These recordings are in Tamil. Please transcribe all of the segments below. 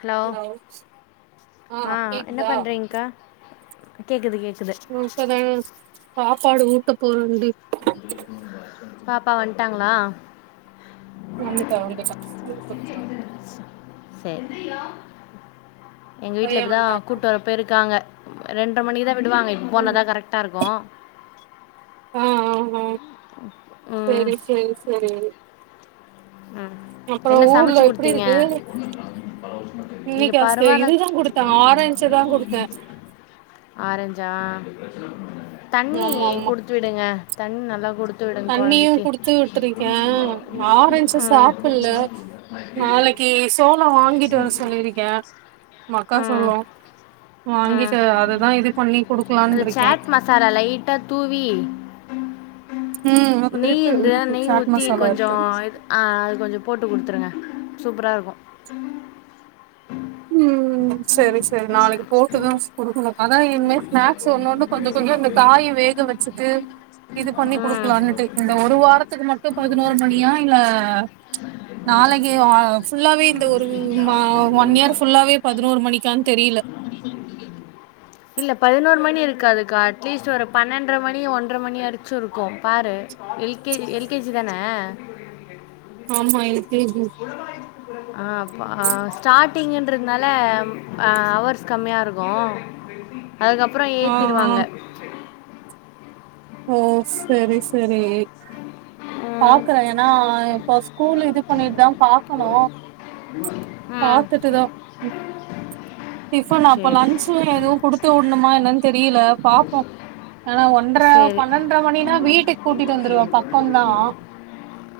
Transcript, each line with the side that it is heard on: left: ஹலோ ஆ என்ன பண்றீங்க்கா கேக்குது கேக்குது
right: இப்பதா சாப்பாடு ஊட்ட போக முடியு
left: பாப்பா வன்ட்டாங்ளா
right: வந்துட்டா வந்துட்டா ஸ்கூல் போய்ர்ந்தா
left: சேர் எங்க
right: பைய
left: வீட்ல இப்பதா
right: வன்ட்டானா
left: கூட்டு வர பேருக்காங்க ரெண்டு மணிக்குதா விடுவாங்க இப்போனதா கரெக்ட்டா இருக்கு
right: ஆ ஆ ஆ
left: ம்
right: சேரி சேரி சேரி
left: ம்
right: அப்றோ
left: என்ன சமச்சு
right: ஊர்ல எப்டி
left: குடுத்தீங்க
right: இருக்கு
left: இங்க
right: இன்னைக்கு அஸ்து
left: பரவால்ல
right: இதுதா குடுத்தே ஆரஞ்சு தா குடுத்தே
left: ஆரஞ்சா தண்ணி
right: ஆமா ஆமா
left: குடு துடுங்க தண்ணி நல்லா குடுத்துவிடுங
right: தண்ணியு
left: கொழந்தைக்கு
right: து சாப்புல்ல நாளைக்கு சோளோ வாங்கிட்டு வர சொல்லிருக்கே மக்கா
left: ம்
right: சோளோ
left: ம்
right: வாங்கிட்டு அததா இது பண்ணி குடுக்கலான்ட்ருக்கே
left: பர லைட்டா தூவி
right: ம்
left: நெய்
right: இருக்கு
left: இருந்துதா
right: இருக்கு
left: நெய்
right: சாட்
left: ஊத்தி
right: மசாலா
left: கொஞ்சோ
right: இருக்கு
left: ஆய்லு ஆ அது கொஞ்சோ போட்டு குடுத்துருங்க சூப்பரா இருக்கு
right: ம் செரி செரி நாளைக்கு போட்டுதா குடுக்குணு அதா இன்மே ஸ்நாக்ஸ் ஒன்னொன்னு கொஞ்சோ கொஞ்சோ இந்த காய வேக வச்சுட்டு இது பண்ணி
left: ம்
right: குடுக்குலானுட்டு இந்த ஒரு வாரத்துக்கு மட்டு பதினோரு மணியா இல்ல நாளைக்கே அ ஃபுல்லாவே இந்த ஒரு மா ஒன் இயர் ஃபுல்லாவே பதினோரு மணிக்கான் தெரில
left: இல்ல பதினோரு மணி இருக்காதுக்கா அட்லீஸ்ட் ஒரு பணண்ட்றமணி ஒன்ற மணி அடுச்சு இருக்கு பாரு L K L K G தான
right: ஆமா எல் கே ஜி
left: ஆ பா ஸ்டாடிங்கின்றதுனால ஆ அவர்ஸ் கம்மியா இருக்கு அதுக்கப்புறோ
right: ஆ ஆ
left: ஏத்திருவாங்க
right: ஓ சரி சரி
left: ம்
right: பாக்குறே ஏனா இப்போ ஸ்கூல் இது பண்ணிட்தா பா
left: ம்
right: பாத்துட்டுதா டிஃபன் அப்போ
left: சரி
right: லஞ்சு எதுவு குடுத்து உட்ணுமா என்னன் தெரில பாப்போ ஆனா ஒன்ற
left: சரி
right: பணண்ட்ர மணினா வீட்டுக் கூட்டிட்டு வந்துருவோ பக்கோந்தா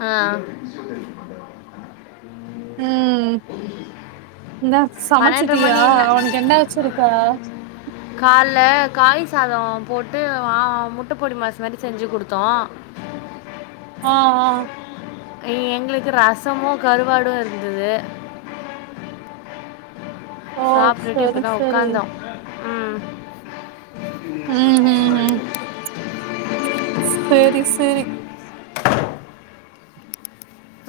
left: ஆ பன்னெண்டரை
right: சமச்சுட்டியா
left: மணி
right: அவனுக்கு என்ன வச்சிருக்க
left: கால்ல காய்சாதோ போட்டு வா முட்டப்பொடிமாஸ் மாரி செஞ்சு குடுத்தோ
right: ஆ ஆ
left: இ எங்ளுக்கு ரசமு கருவாடு இருந்துது
right: ஓ
left: சாப்ட்டுட்டு
right: சரி
left: இப்பதா
right: சரி
left: உக்காந்தோ ம்
right: ம் ம் ம் சேரி சேரி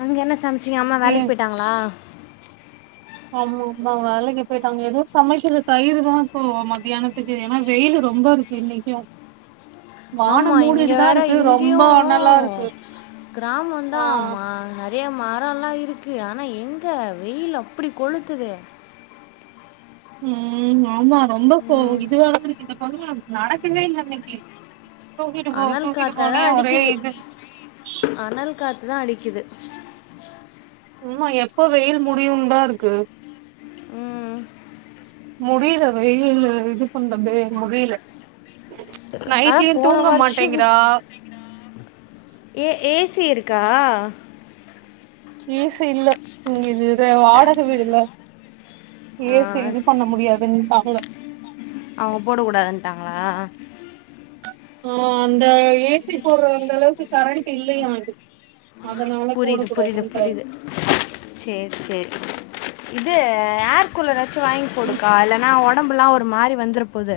left: அங்க என்ன சம்ச்சீங்க அம்மா
right: ஏ
left: வேலைக்கு போய்ட்டாங்களா
right: ஆமா அம்மா வேலைக்கு போய்ட்டாங்க எதூ சமைக்கல தயிருதா இப்போ மதியானத்துக்கு ஏனா வெயிலு ரொம்ப இரு இன்னைக்கு
left: ஆமா
right: வானம்
left: இங்க
right: மூடிட்டுதா
left: வேற
right: இருக்கு
left: இங்யு
right: ரொம்ப அனலா இருக்கு
left: கிராமோந்தா
right: ஆ
left: ஆமா ங்கே மரோல்லா இருக்கு ஆனா எங்க வெயில் அப்பிடி கொளுத்துது
right: ம் ஆமா ரொம்ப கோ
left: ம்
right: இதுவாதா இருக்கு இதுகாகதா நடக்கவே இல்ல இன்னைக்கி தூக்கிட்டு போ
left: அனல்
right: தூக்கிட்டு
left: காற்றை
right: போனு
left: தான்
right: ஒரே இது
left: காத்து தா அடிக்குது
right: ஆமா எப்போ வெயில் முடியு தா இருக்கு
left: ம்
right: முடில வெயில் இது பண்றதே முடில
left: ஆனால்
right: நைட்லையு
left: போன
right: தூங்க
left: வருஷம்
right: மாட்டேங்கிறா
left: ஏ ஏசி இருக்கா
right: ஏசி இல்ல ம் இது வாடக வீடுல
left: ஆ,
right: ஏசி இது பண்ண முடியாதுன்ட்டாங்க
left: அவுங்க போடக் கூடாதுட்டாங்களா
right: ஆ அந்த ஏசி போட்ற அந்த அளவுக்கு கரண்ட் இல்லையா இதுக்கு அதனால போடக் கூடாதுன்டாரு
left: சேர் சேர் இது ஏர் கூலராச்சு வாங்கி
right: ம்
left: போடுக்கா இல்லன்னா உடம்பெல்லா ஒரு மாரி வந்துரப்போது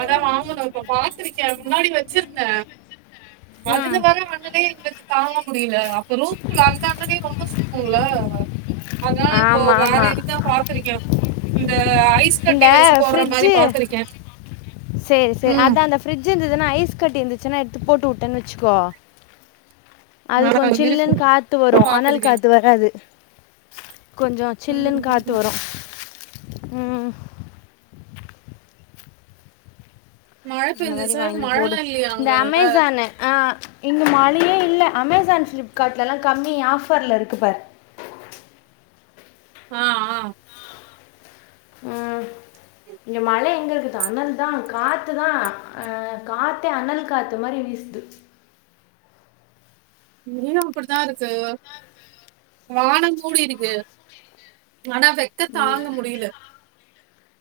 right: அதா வாங்கணு இப்ப பாத்துருக்க முன்னாடி வச்சிருந்த அதுல
left: ம்
right: வர அனலே எங்களுக்கு தாங்க முடில அப்ப ரூம்ல அந்த அனலையு ரொம்ப சுத் துள அதனால இப்போ
left: ஆமாம்
right: வேற
left: ஆமாம்
right: இதுதா பாத்திருக்கே இந்த ஐஸ்
left: இந்த
right: கட்டி வச்சு போட்ற மாரி பாத்திருக்கே
left: சேரி சேரி
right: ம்
left: அத அந்த ஃப்ரிட்ஜ் இருந்துதுன்னா ஐஸ் கட்டி இருந்துச்சுன்னா எடுத்து போட்டு வுட்டன் வச்சுக்கோ அது
right: ஆ
left: கொஞ்
right: இருக்கு
left: சில்லுன்னு காத்து வரு அனல்
right: பாத்துருக்கே
left: காத்து வராது கொஞ்சோ
right: ம்
left: சில்லுன்னு காத்து
right: ம்
left: வரு ம்
right: மழ
left: அந்த மாரி
right: பெஞ்சுச்சா
left: வாங்கி போடு
right: மழல்லா இல்லையா
left: இந்த
right: அங்க
left: அமேசானு ஆ இங்கே மழையே இல்ல அமேசான் ப்ளிப்கார்ட்லலா கம்மி ஆஃபர்ல இருக்கு பார்
right: ஆ ஆ
left: ம் இங்க மழை எங்க இருக்குது அனல் தா காத்து தா ஆ காத்தே அனல் காத்து அந்த மாரி வீசுது
right: இங்கையு அப்டித்தா இருக்கு வானம் கூடி இருக்கு ஆனா வெக்
left: ம்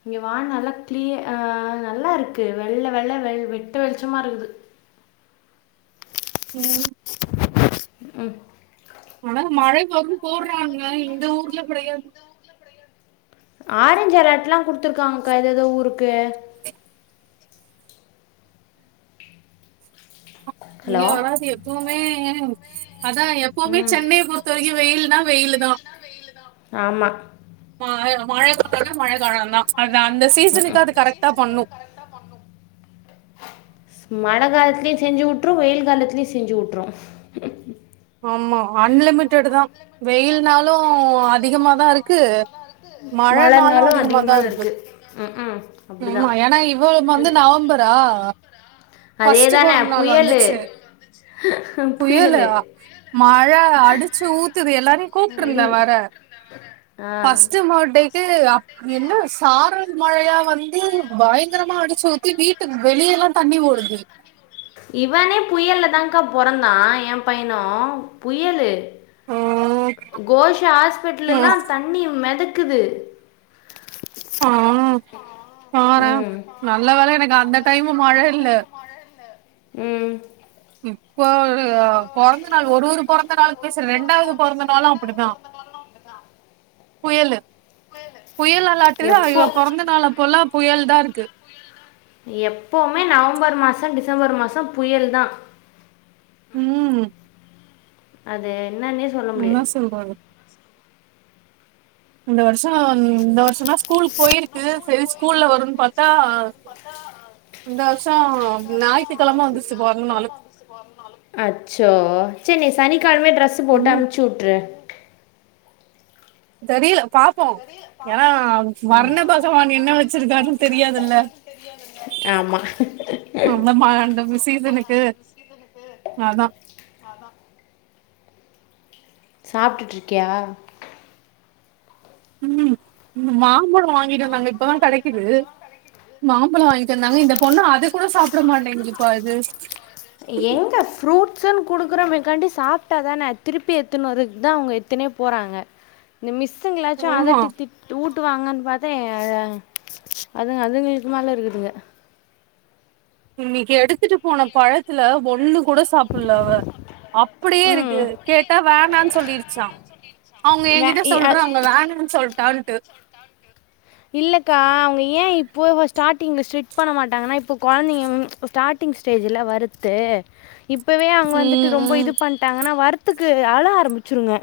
left: இங்க வான் நல்லா கிளிய ஆ நல்லா இருக்கு வெள்ள வெள்ள வெ வெட்ட வெளிச்சமா இருக்குது
right: ம்
left: ம்
right: ஆனா மழை வரு போட்றாங்க இந்த ஊர்ல கெடையாது
left: ஆரஞ்ச் அலர்ட்லா குடுத்துருக்காங்கக்கா ஏதோ எதோ ஊருக்கு
right: இங்க
left: ஹலோ
right: வராது எப்வுமே அதா எப்வுமே
left: ம்
right: சென்னைய பொ ருத்த வரைக்கு வெயில்ன்னா வெயிலு தா
left: ஆமா
right: ம மழ காலனா மழ காலம்தா அது அந்த சீசனுக்கு அது கரெக்டா பண்ணு
left: மழ காலத்துலையு செஞ்சி வுட்ரு வெயில் காலத்துலையு செஞ்சி வுட்ரு
right: ஆமா அன்லிமிட்டட் தா வெயில்னாலு அதிகமாதா இருக்கு மழனாலு
left: மழைனாலும்
right: அதிகம தா
left: அதிகமாக
right: இருக்கு
left: ம் ம்
right: ஆமா
left: அப்படிதான்
right: ஏன்னா இவ வந்து நவம்பர் தா
left: அதே
right: ஃபஸ்ட்
left: தானே
right: பொறந்த ஒரு நாள்
left: புயல்
right: வந்துச்சு புயலு
left: புயல்
right: மழ அடிச்சு ஊத்துது எல்லாரையு கூப்ட்டு இருந்த
left: அடி
right: வேற
left: ஆ
right: ஃபர்ஸ்ட்டு பேர்த்டேக்கு அப் என்ன சாரல் மழயா வந்து பயங்கரமா அடிச்சு ஊத்தி வீட்டுக்கு வெளியல்லா தண்ணி ஓடுது
left: இவனே புயல்ல தாக்கா பொறந்தா என் பையனு புயலு
right: ம்
left: கோஷா ஹாஸ்பிட்டலல்லா
right: ம்
left: தண்ணி மெதக்குது
right: ஆ பாறே
left: ம்
right: நல்ல வேல எனக்கு அந்த டைமு மழ இல்ல
left: ம்
right: இப்ப பொறந்த நாள் ஒரு ஒரு பொறந்த நாளுக்குமே ரெண்டாவது பொறந்த நாளு அப்டிதா புயலு புயல் அளாட்டுதா
left: எப்போ
right: இவ பொறந்த நாள் அப்போலா புயல் தா இருக்கு
left: எப்பமே நவம்பர் மாச டிசம்பர் மாச புயல் தா
right: ம்
left: அ என்னனே
right: என்ன சொல்றது இந்த வருஷ இந்த வருஷ தா ஸ் ஸ்கூல் போயிருக்கு செரி ஸ்கூல்ல வருன் பாத்தா இந்த வருஷ நாய்ப்
left: அச்சோ சரி நீ சனிக்கிழமையே ட்ரெஸ் போட்டு
right: ம்
left: அம்ச்சு விட்ரு
right: தெரியல பாப்போ ஏன்னா வர்ண பகவான் என்ன வச்சிருக்காருன்னு தெரியாதுல்ல
left: ஆமா
right: அந்த மா அந்த மெசேஜ் எனக்கு அதா
left: சாப்ட்டுட்ருக்கியா
right: ம் மாம்பழ வாங்கிட்டு வந்தாங்க இப்பதா கெடைக்குது மாம்பழம் வாங்கி சொன்னாங்க இந்த பொண்ணு அத கூட சாப்ட மாட்டேங்குதுப்பா இது
left: எங்க ஃப்ரூட் டிபன் குடுக்குறமக்காண்டி சாப்ட்டாதான திருப்பி எத்துனு வரதுக்குதா அவங்க எத்துனே போறாங்க இந்த மிஸ்ஸுங்களாச்சு
right: ஆமா
left: அதட்டி திட் ஊட்டு வாங்கன்னு பாத்தா அதுங்க அதுங்களுக்கு மேல இருக்குதுங்க
right: இன்னைக்கு எடுத்துட்டு போன பழத்துல ஒன்னு கூட சாப்புடல அவ அப்டியே இருக்கு
left: ம்
right: கேட்டா வேணான் சொல்லிருச்சா அவங்க எ
left: வே
right: கிட்ட
left: இ அ
right: சொல்றாங்க வேணான் சொல்ட்டான்ட்டு
left: இல்லக்கா அவங்க ஏன் இப்போ ஸ்டார்டிங்ல ஸ்ட்ரிட் பண்ண மாட்டாங்கனா இப்போ கொழந்தைங்க ஸ்டார்ட் டிங் ஸ்டேஜ்ல வருத்து இப்பவே அவங்க வந்துட்டு
right: ம்
left: ரொம்ப
right: ம்
left: இது பண்ணிட்டாங்கனா வரத்துக்கு அழ ஆரம்பிச்சிருங்க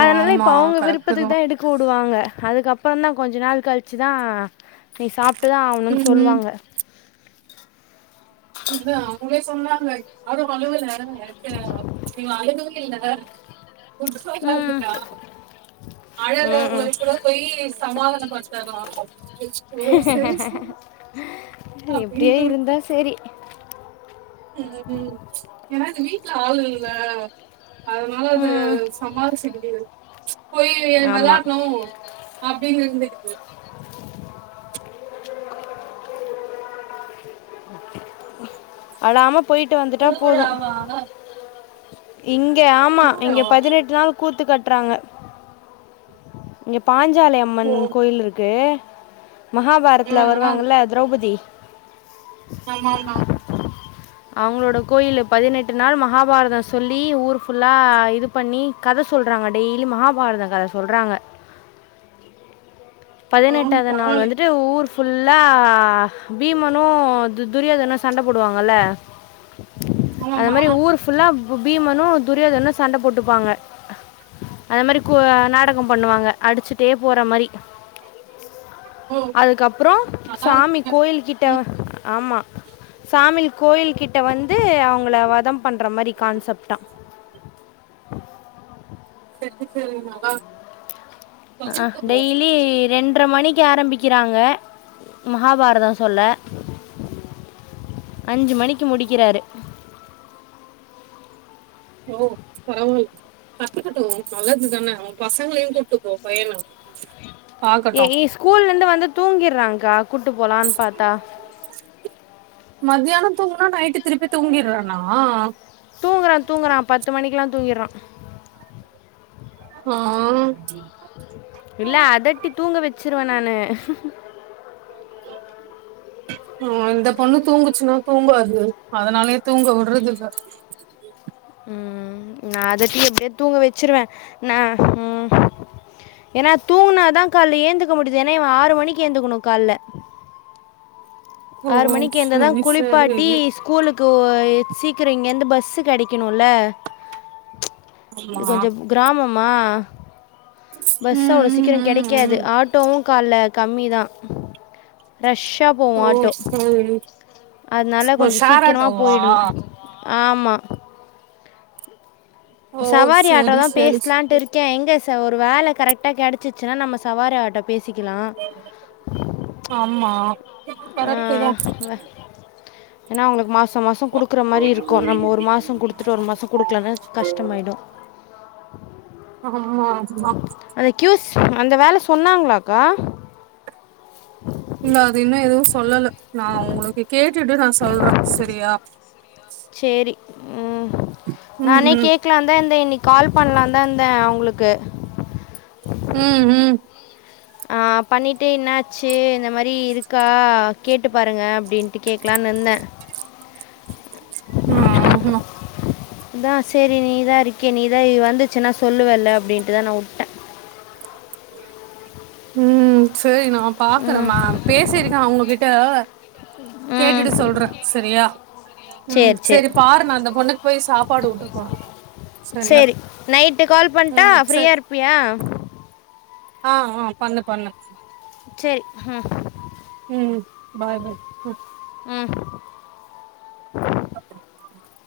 left: அதனால இப்ப
right: ஆமா
left: அவங்க
right: கரெக்ட்டு
left: விருப்பத்துக்கு தா எடுத் புடுவாங்க அதுக்கப்பற தா கொஞ்சோ நாள் கழிச்சுதா நீ சாப் ட்டு தா ஆவணுன்
right: ம் ம்
left: சொல்லுவாங்க
right: இன்னிக்கு தா அவங்களே சொன்னாங்க யாரு அழவுல வக்கல இவ அழுகவே இல்ல புதுசா
left: ம்
right: கெளம்பிட்டா அழாதவங்கள
left: ம்
right: கூட போயி சமாதான படுத்துறதா பிச்
left: எப்டியே
right: அப்டின்ட்டு
left: இருந்தா
right: விட்டே
left: செரி
right: ம் ம் ஏன்னா இந்த வீட்ல ஆள் இல்லல அதனால அது
left: ம்
right: சமாளிச்சுக்குது போய் வெ
left: ஆமாம்
right: வெளாட்ணு அப்டின்னு இருந்துக்குது
left: அழாம போயிட்டு வந்துட்டா போது
right: திருவிழாவா
left: இங்க ஆமா இங்க
right: திருவிழாவா
left: பதினெட்டு நாள் கூத்து கட்றாங்க இங்க பாஞ்சாலி அம்மன்
right: ஓ
left: கோயில் இருக்கு
right: ஆ
left: மகாபாரத்துல
right: ஆ
left: வருவாங்கள்ல திரௌபதி
right: ஆமாம்மா
left: அவ்ங்களோட கோயிலு பதினெட்டு நாள் மகாபாரத சொல்லி ஊர் ஃபுல்லா இதுப் பண்ணி கத சொல்கறாங்க டெய்லி மகாபாரத கத சொல்றாங்க
right: ம்
left: பதினெட்டாவ்து நாள்
right: பரவால்லையே
left: வந்துட்டு ஊர் ஃபுல்லா பீமனு து துரியோதனு சண்ட போடுவாங்கல்ல அந்த
right: ஆமாமா
left: மாரி ஊரு ஃபுல்லா பீ பீமனு துரியோதனு சண்ட போட்டுப்பாங்க அந்த மாரி கோ நாடக பண்ணுவாங்க அடிச்சுட்டே போற மாரி
right: ஓ
left: அதுக்கப்றோ
right: நல்லா
left: சாமி
right: இருக்குல்ல
left: கோயில்கிட்ட
right: ம்
left: ஆமா சாமில் கோயில் கிட் ட்ட வந்து அவுங்கள வதம் பண்ற மாரி கான்செப்ட்டா
right: சேரி சேரி மகா
left: அ ஆ டெய்லி ரெண் ட்ர மணிக்கு ஆரம்பிக்கிறாங்க மகாபாரத சொல்ல அஞ்சு மணிக்கு முடிக்கிறாரு
right: [unintelligible] கத்துக்குட்டு நல்லது தான அவ பசங்லயு கூப்ட்டுக்கோ பையன
left: ஏ
right: பாக்கட்டு
left: ஹி ஸ்கூல்லருந்து வந்து தூங்கிறாங்க்கா கூட்டு போலான் பாத்தா
right: மத்யான தூங்குனா நைட்டு திருப்பி தூங்கிர்றானா
left: தூங்குறா தூங்குறா பத்து மணிக்லா தூங்கிர்றா
right: நா
left: இல்ல அதட்டி தூங்க வெச்சிருவே நானு
right: ஓ இந்த பொண்ணு தூங்குச்சுனா தூங்காது அதனாலயே தூங்க வுட்றதுல்ல
left: ம் நா அதட்டி எப்டியாவ்து தூங்க வெச்சிருவே நா ம் ஏனா தூங்குனாதா கால்ல ஏந்துக்க முடிய்து ஏனா இவ ஆறு மணிக்கு ஏந்திக்கணு கால்ல
right: ஓ
left: ஆறு மணிக்கு எழ்ந்தா தா
right: சரி சரி
left: குளிப்பாட்டி ஸ் கூலுக்கு எ சீக்கிர இங்கேருந்து பஸ்ஸு கெடைக்கணுல இது
right: ஆமா
left: கொஞ்ச கிராமமா பஸ்ஸு
right: ம்
left: அவ்ளோ
right: ம்
left: சீக்கிர
right: ம்
left: கெடைக் க்காது
right: ம்
left: ஆட்டோவு கால்ல கம்மி தா ரஷ்ஷா போவு
right: ஓ
left: ஆட்டோ
right: சரி
left: அதனால
right: ஓ
left: கொஞ்ச
right: ஷேர்
left: சீக்கிரமா
right: ஆட்டோவா
left: போயிடணு ஆமா
right: ஓ
left: சவாரி ஆட்டோ
right: சரி
left: தா
right: சரி ச
left: பேசலான்ட்டு இருக் கே எங்க ச ஒரு வேல கரெக்டா கெடச்சிச்சுனா நம்ம சவாரி ஆட்டோ பேசிக்கலா
right: ஆம்மா
left: ஆ ஏனா அவ்ங்களுக்கு மாச மாச குடுக் கிற மாரி இருக்கு நம்ம ஒரு மாச குடுத்துட்டு ஒரு மாச குடுக்கலனா கஷ்டமாயிடு
right: ஆமா ஆமா
left: அந்த க்யூஸ் அந்த வேல சொன்னாங்ளாக்கா
right: இல்ல அது இன்னு எதுவு சொல்லல நா உங்களுக்கு கேட்டுட்டு நா சொல்றே செரியா
left: சேரி ம்
right: ம்
left: நானே கேக்லான்தா இருந்தே இன்னைக் கால் பண்லான் தா இருந்தே அவுங்களுக்கு
right: ம் ம்
left: ஆ பண்ணிட்டு இன்னாச்சு இந்த மாரி இருக்கா கேட்டு பாருங்க அப்டின் ட்டு கேக்லான் இருந்தே
right: நா தா
left: அதா சேரி நீதா இருக்கியே நீதா வந்துச்சின்னா சொல்லுவல்ல அப்டின்டுதா நா வுட்
right: ம் சேரி நாப்
left: ம்
right: பாக்றம்மா பேசிருக்கே அவுங்ககிட்ட அ
left: ம்
right: கேட்டுட்டு சொல்ற செரியா ம்
left: சரி சரி
right: செரி பாரு நா அந்த பொண்ணுக்கு பேய் சாப்பாடு ஊட்டப் போறே சரியா
left: சேரி நைட்டு கால் பண்டா
right: ம்
left: ஃப்ரீயா
right: சரி
left: இருப்பியா
right: ஆ ஆ பண்ணு பண்ணு
left: செரி ஹும்
right: ம் பாய்
left: ம்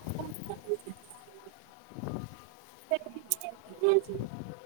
right: ம்